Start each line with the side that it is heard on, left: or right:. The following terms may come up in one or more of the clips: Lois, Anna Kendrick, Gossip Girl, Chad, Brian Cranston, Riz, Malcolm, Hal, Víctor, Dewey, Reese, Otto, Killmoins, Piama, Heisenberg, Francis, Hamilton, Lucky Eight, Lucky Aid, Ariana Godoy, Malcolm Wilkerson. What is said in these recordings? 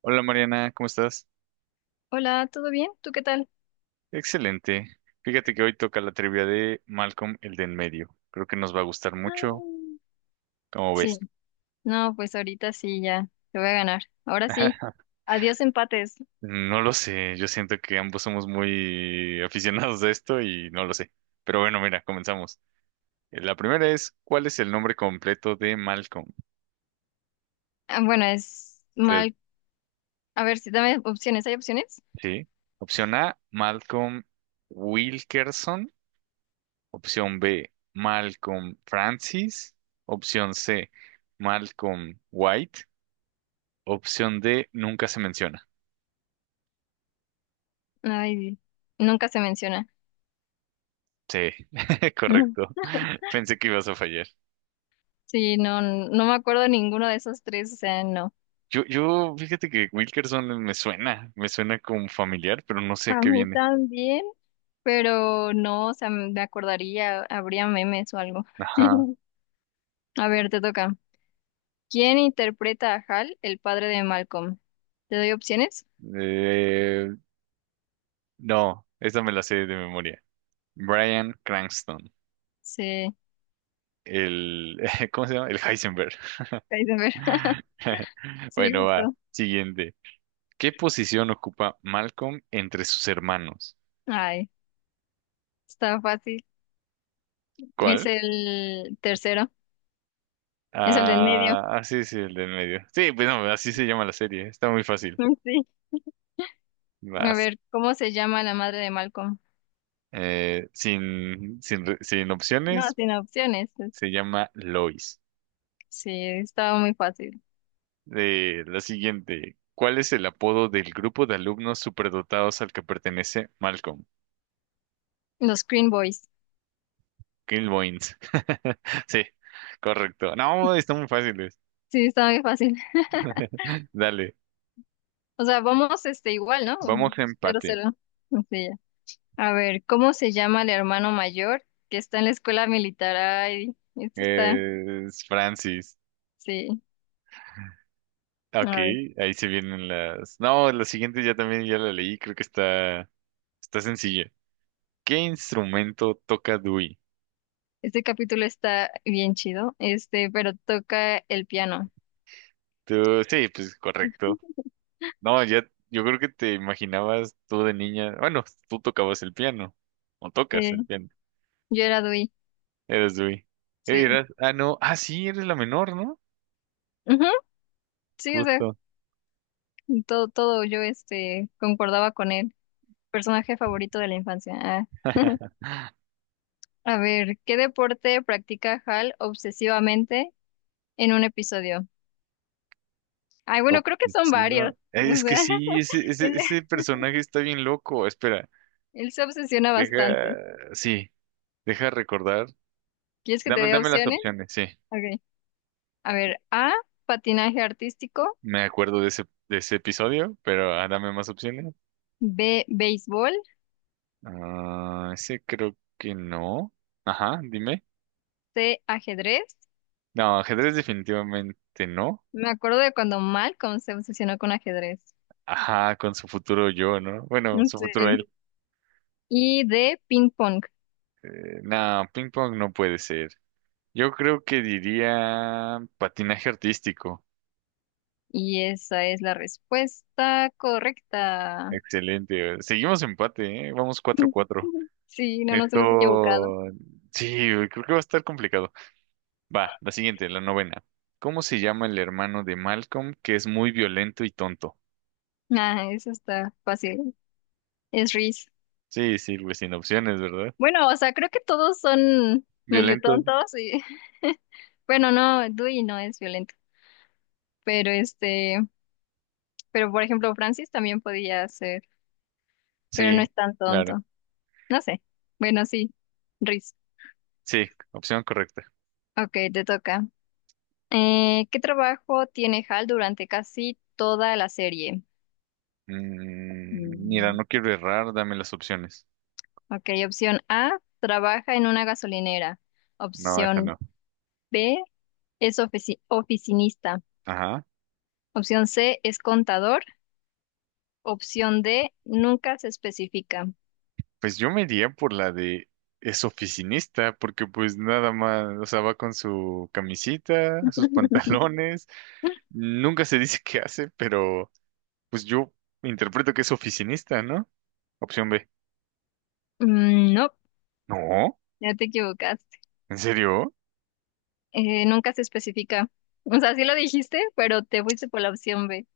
right: Hola Mariana, ¿cómo estás?
left: Hola, ¿todo bien? ¿Tú qué tal?
right: Excelente. Fíjate que hoy toca la trivia de Malcolm, el de en medio. Creo que nos va a gustar mucho,
left: Ah,
right: como ves.
left: sí, no, pues ahorita sí, ya, te voy a ganar. Ahora sí, adiós empates.
right: No lo sé, yo siento que ambos somos muy aficionados a esto y no lo sé. Pero bueno, mira, comenzamos. La primera es, ¿cuál es el nombre completo de Malcolm?
left: Ah, bueno, es
right: Te-
left: mal. A ver, si dame opciones, ¿hay opciones?
right: Sí. Opción A, Malcolm Wilkerson. Opción B, Malcolm Francis. Opción C, Malcolm White. Opción D, nunca se menciona.
left: Ay, nunca se menciona.
right: Sí,
left: Ujú.
right: correcto. Pensé que ibas a fallar.
left: Sí, no, no me acuerdo de ninguno de esos tres, o sea, no.
right: Yo, fíjate que Wilkerson me suena como familiar, pero no sé
left: A
right: qué
left: mí
right: viene.
left: también, pero no, o sea, me acordaría, habría memes o algo.
right: Ajá.
left: A ver, te toca. ¿Quién interpreta a Hal, el padre de Malcolm? ¿Te doy opciones?
right: Eh, no, esa me la sé de memoria. Brian Cranston,
left: Sí.
right: el, ¿cómo se llama? El Heisenberg.
left: Heisenberg. Sí,
right: Bueno, va,
left: justo.
right: siguiente. ¿Qué posición ocupa Malcolm entre sus hermanos?
left: Ay, está fácil. Es
right: ¿Cuál?
left: el tercero, es el del medio.
right: Ah, ah, sí, sí, el del medio. Sí, pues no, así se llama la serie. Está muy fácil.
left: Sí. A
right: Vas.
left: ver, ¿cómo se llama la madre de Malcolm?
right: Sin
left: No,
right: opciones,
left: sin opciones.
right: se llama Lois.
left: Sí, estaba muy fácil.
right: La siguiente. ¿Cuál es el apodo del grupo de alumnos superdotados al que pertenece Malcolm?
left: Los Green Boys.
right: Killmoins. Sí, correcto. No, están muy fáciles.
left: Sí, estaba muy fácil.
right: Dale,
left: O sea, vamos este igual, ¿no?
right: vamos a
left: Cero,
right: empate.
left: cero. Sí, ya. A ver, ¿cómo se llama el hermano mayor que está en la escuela militar? Ay, esto está,
right: Es Francis.
left: sí.
right: Ah, ok,
left: A ver,
right: ahí se vienen las. No, la siguiente ya también ya la leí, creo que está, está sencilla. ¿Qué instrumento toca Dewey?
left: este capítulo está bien chido, este, pero toca el piano.
right: Tú, sí, pues correcto. No, ya, yo creo que te imaginabas tú de niña. Bueno, tú tocabas el piano. O tocas el
left: Sí.
right: piano.
left: Yo era Dewey,
right: Eres Dewey.
left: sí.
right: Eras, ah, no. Ah, sí, eres la menor, ¿no?
left: Ujú, sí, o sea,
right: Justo.
left: todo, todo yo este concordaba con él. Personaje favorito de la infancia. Ah. A ver, ¿qué deporte practica Hal obsesivamente en un episodio? Ay, bueno, creo que son
right: Obsesiva.
left: varios.
right: Eh,
left: O
right: Es que
left: sea,
right: sí, ese, ese,
left: él,
right: ese personaje está bien loco. Espera,
left: él se obsesiona
right: deja.
left: bastante.
right: Sí, deja recordar.
left: ¿Quieres que te
right: Dame,
left: dé
right: dame las
left: opciones?
right: opciones, sí.
left: Ok. A ver, A, patinaje artístico,
right: Me acuerdo de ese episodio, pero ah, dame más opciones.
left: B, béisbol,
right: Ah, ese creo que no. Ajá, dime.
left: C, ajedrez.
right: No, ajedrez definitivamente no.
left: Me acuerdo de cuando Malcolm se obsesionó con ajedrez.
right: Ajá, con su futuro yo, ¿no? Bueno, su futuro
left: Sí.
right: él.
left: Y D, ping pong.
right: No, ping pong no puede ser. Yo creo que diría patinaje artístico.
left: Y esa es la respuesta correcta.
right: Excelente. Seguimos empate, ¿eh? Vamos 4-4.
left: Sí, no nos hemos equivocado.
right: Esto... Sí, güey, creo que va a estar complicado. Va, la siguiente, la novena. ¿Cómo se llama el hermano de Malcolm que es muy violento y tonto?
left: Ah, eso está fácil. Es Reese.
right: Sí, sí, güey, sin opciones, ¿verdad?
left: Bueno, o sea, creo que todos son medio
right: Violento,
left: tontos y bueno, no, Dewey no es violento, pero este, pero por ejemplo, Francis también podía ser, pero no
right: sí,
left: es tan
right: claro.
left: tonto. No sé. Bueno, sí, Reese.
right: Sí, opción correcta.
left: Ok, te toca. ¿Qué trabajo tiene Hal durante casi toda la serie?
right: Mm, mira,
left: Mm.
right: no quiero errar, dame las opciones.
left: Ok, opción A, trabaja en una gasolinera.
right: No, esta
left: Opción
right: no.
left: B, es oficinista.
right: Ajá.
left: Opción C, es contador. Opción D, nunca se especifica.
right: Pues yo me iría por la de es oficinista, porque pues nada más, o sea, va con su camisita, sus pantalones. Nunca se dice qué hace, pero pues yo interpreto que es oficinista, ¿no? Opción B.
left: Mm, no,
right: No,
left: ya te equivocaste.
right: ¿en serio?
left: Nunca se especifica. O sea, sí lo dijiste, pero te fuiste por la opción B.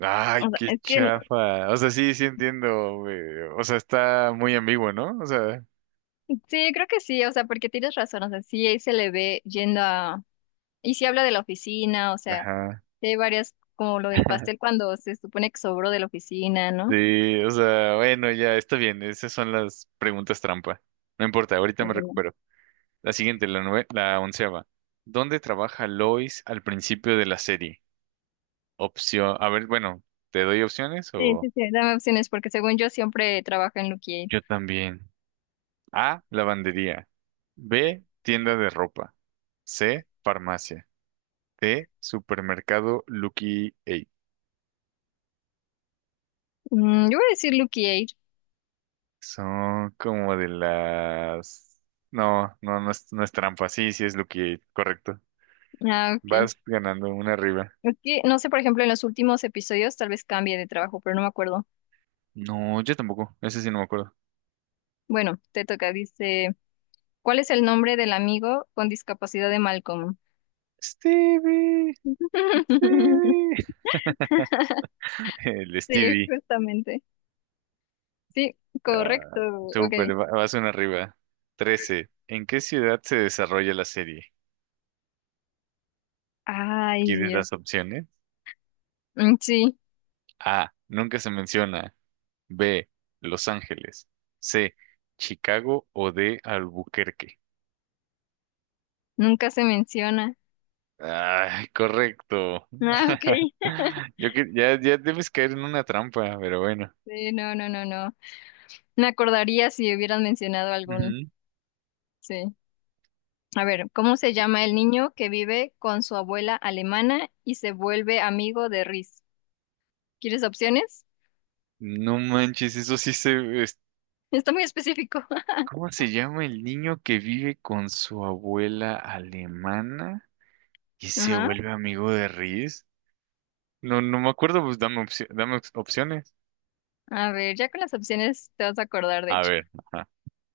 right: Ay,
left: O sea,
right: qué
left: es que
right: chafa. O sea, sí, sí entiendo, güey. O sea, está muy ambiguo, ¿no? O sea,
left: sí, creo que sí, o sea, porque tienes razón, o sea, sí ahí se le ve yendo a... Y sí habla de la oficina, o sea,
right: ajá.
left: sí hay varias, como lo del pastel cuando se supone que sobró de la oficina, ¿no?
right: Sí, o sea, bueno, ya está bien. Esas son las preguntas trampa. No importa, ahorita me
left: Bueno,
right: recupero. La siguiente, la nue- la onceava. ¿Dónde trabaja Lois al principio de la serie? Opción, a ver, bueno, ¿te doy opciones
left: sí,
right: o
left: sí, sí, dame opciones porque según yo siempre trabaja en Lucky Aid.
right: yo también? A, lavandería. B, tienda de ropa. C, farmacia. D, supermercado Lucky Eight.
left: Mm, yo voy a decir Lucky Aid.
right: Son como de las... No, no es, no es trampa. Sí, sí es Lucky Eight, correcto.
left: Ah, ok.
right: Vas ganando una arriba.
left: Es que no sé, por ejemplo, en los últimos episodios tal vez cambie de trabajo, pero no me acuerdo.
right: No, yo tampoco. Ese sí no me acuerdo.
left: Bueno, te toca, dice, ¿cuál es el nombre del amigo con discapacidad de Malcolm?
right: Stevie, Stevie. El
left: Sí,
right: Stevie.
left: justamente. Sí, correcto.
right: Ah,
left: Ok.
right: súper, va- vas una arriba. 13. ¿En qué ciudad se desarrolla la serie?
left: Ay,
right: ¿Quieres
left: Dios.
right: las opciones?
left: Mm, sí,
right: A. Nunca se menciona. B. Los Ángeles. C. Chicago o D. Albuquerque.
left: nunca se menciona.
right: Ay, correcto.
left: Ah, ok.
right: Yo que ya, ya debes caer en una trampa, pero bueno.
left: Sí, no, no, no, no. Me acordaría si hubieran mencionado algún. Sí. A ver, ¿cómo se llama el niño que vive con su abuela alemana y se vuelve amigo de Riz? ¿Quieres opciones?
right: No manches, eso sí se... es-
left: Está muy específico.
right: ¿Cómo se llama el niño que vive con su abuela alemana y se
left: Ajá.
right: vuelve amigo de Riz? No, no me acuerdo, pues dame, opci- dame op- opciones.
left: A ver, ya con las opciones te vas a acordar, de
right: A
left: hecho.
right: ver, ajá.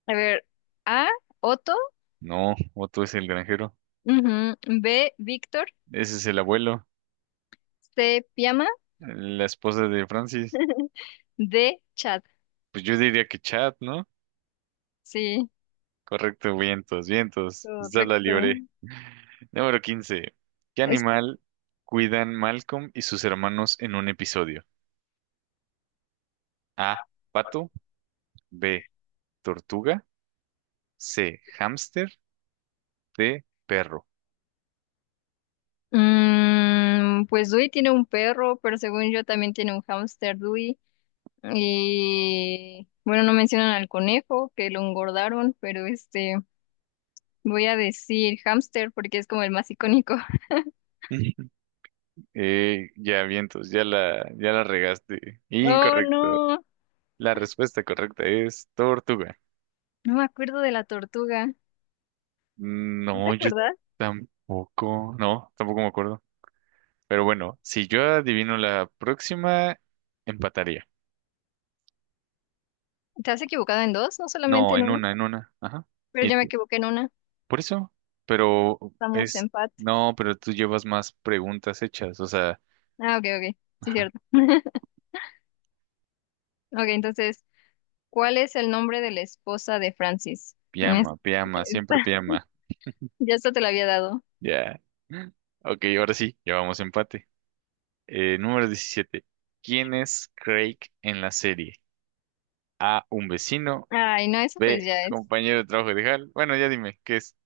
left: A ver, A, Otto,
right: No, Otto es el granjero.
left: ujú, B, Víctor,
right: Ese es el abuelo,
left: C, Piama,
right: la esposa de Francis.
left: D, Chad.
right: Pues yo diría que Chad, ¿no?
left: Sí,
right: Correcto, vientos, vientos. Esta la
left: correcto.
right: libré. Número 15. ¿Qué
left: Es,
right: animal cuidan Malcolm y sus hermanos en un episodio? A. Pato. B. Tortuga. C, hámster. D, perro.
left: mm, pues Dewey tiene un perro, pero según yo también tiene un hámster Dewey. Y bueno, no mencionan al conejo, que lo engordaron, pero este, voy a decir hámster porque es como el más icónico.
right: Ya vientos, ya la, ya la regaste.
left: Oh,
right: Incorrecto.
left: no,
right: La respuesta correcta es tortuga.
left: no me acuerdo de la tortuga. ¿Tú te
right: No, yo
left: acuerdas?
right: tampoco. No, tampoco me acuerdo. Pero bueno, si yo adivino la próxima, empataría.
left: ¿Te has equivocado en dos? No solamente
right: No,
left: en
right: en
left: una,
right: una, en una. Ajá.
left: pero
right: ¿Y
left: yo me
right: tú?
left: equivoqué en una.
right: Por eso. Pero
left: Estamos
right: es.
left: empate.
right: No, pero tú llevas más preguntas hechas. O sea,
left: Ah, ok, ok. Sí,
right: ajá.
left: cierto. Ok, entonces, ¿cuál es el nombre de la esposa de Francis? Mm, es-
right: Piama, piama,
left: esta-
right: siempre piama.
left: ya esto te lo había dado.
right: Ya. Ok, ahora sí, llevamos empate. Número 17. ¿Quién es Craig en la serie? A, un vecino.
left: Ay, no, eso pues
right: B,
left: ya es.
right: compañero de trabajo de Hal. Bueno, ya dime, ¿qué es?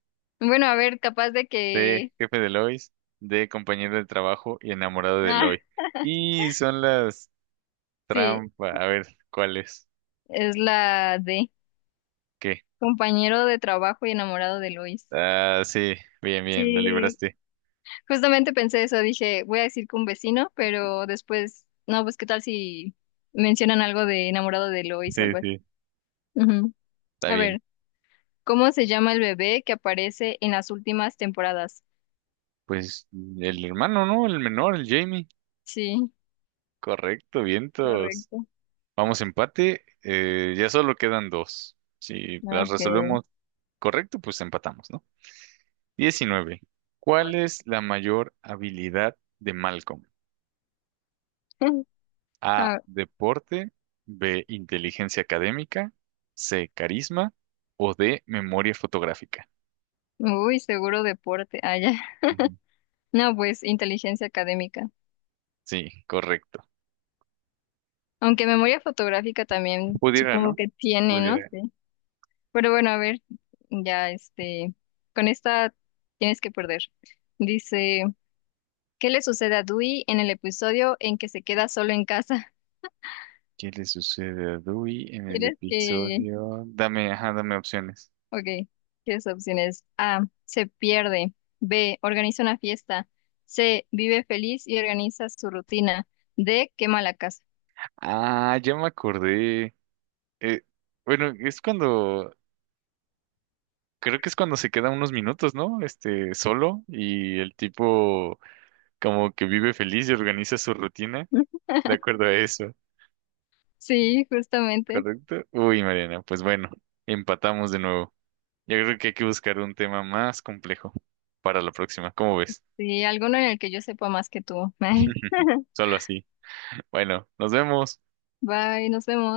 left: Bueno, a ver, capaz de
right: C,
left: que...
right: jefe de Lois. D, compañero de trabajo y enamorado de
left: Ah,
right: Lois. Y son las
left: sí.
right: trampas. A ver, ¿cuál es?
left: Es la de
right: ¿Qué?
left: compañero de trabajo y enamorado de Luis.
right: Ah, sí, bien, bien, lo
left: Sí,
right: libraste.
left: justamente pensé eso, dije, voy a decir que un vecino, pero después, no, pues qué tal si mencionan algo de enamorado de Lois o
right: Sí,
left: algo así.
right: sí,
left: Ujú.
right: está
left: A
right: bien.
left: ver, ¿cómo se llama el bebé que aparece en las últimas temporadas?
right: Pues el hermano, ¿no? El menor, el Jamie.
left: Sí,
right: Correcto, vientos.
left: correcto.
right: Vamos empate, ya solo quedan dos. Si las
left: Ok.
right: resolvemos correcto, pues empatamos, ¿no? 19. ¿Cuál es la mayor habilidad de Malcolm? A,
left: Ah,
right: deporte. B, inteligencia académica. C, carisma o D, memoria fotográfica.
left: uy, seguro deporte. Ah, ya.
right: Ujú.
left: No, pues inteligencia académica.
right: Sí, correcto.
left: Aunque memoria fotográfica también
right: Pudiera,
left: supongo
right: ¿no?
left: que tiene, ¿no?
right: Pudiera.
left: Sí. Pero bueno, a ver, ya este, con esta tienes que perder. Dice, ¿qué le sucede a Dewey en el episodio en que se queda solo en casa?
right: ¿Qué le sucede a Dewey en el
left: ¿Quieres que...
right: episodio? Dame, ajá, dame opciones.
left: Ok, ¿qué opciones? A, se pierde. B, organiza una fiesta. C, vive feliz y organiza su rutina. D, quema la casa.
right: Ah, ya me acordé. Eh, bueno, es cuando, creo que es cuando se queda unos minutos, ¿no? Este, solo y el tipo como que vive feliz y organiza su rutina de acuerdo a eso,
left: Sí, justamente.
right: ¿correcto? Uy, Mariana, pues bueno, empatamos de nuevo. Yo creo que hay que buscar un tema más complejo para la próxima, ¿cómo ves?
left: Sí, alguno en el que yo sepa más que tú.
right: Solo así. Bueno, nos vemos.
left: Bye, nos vemos.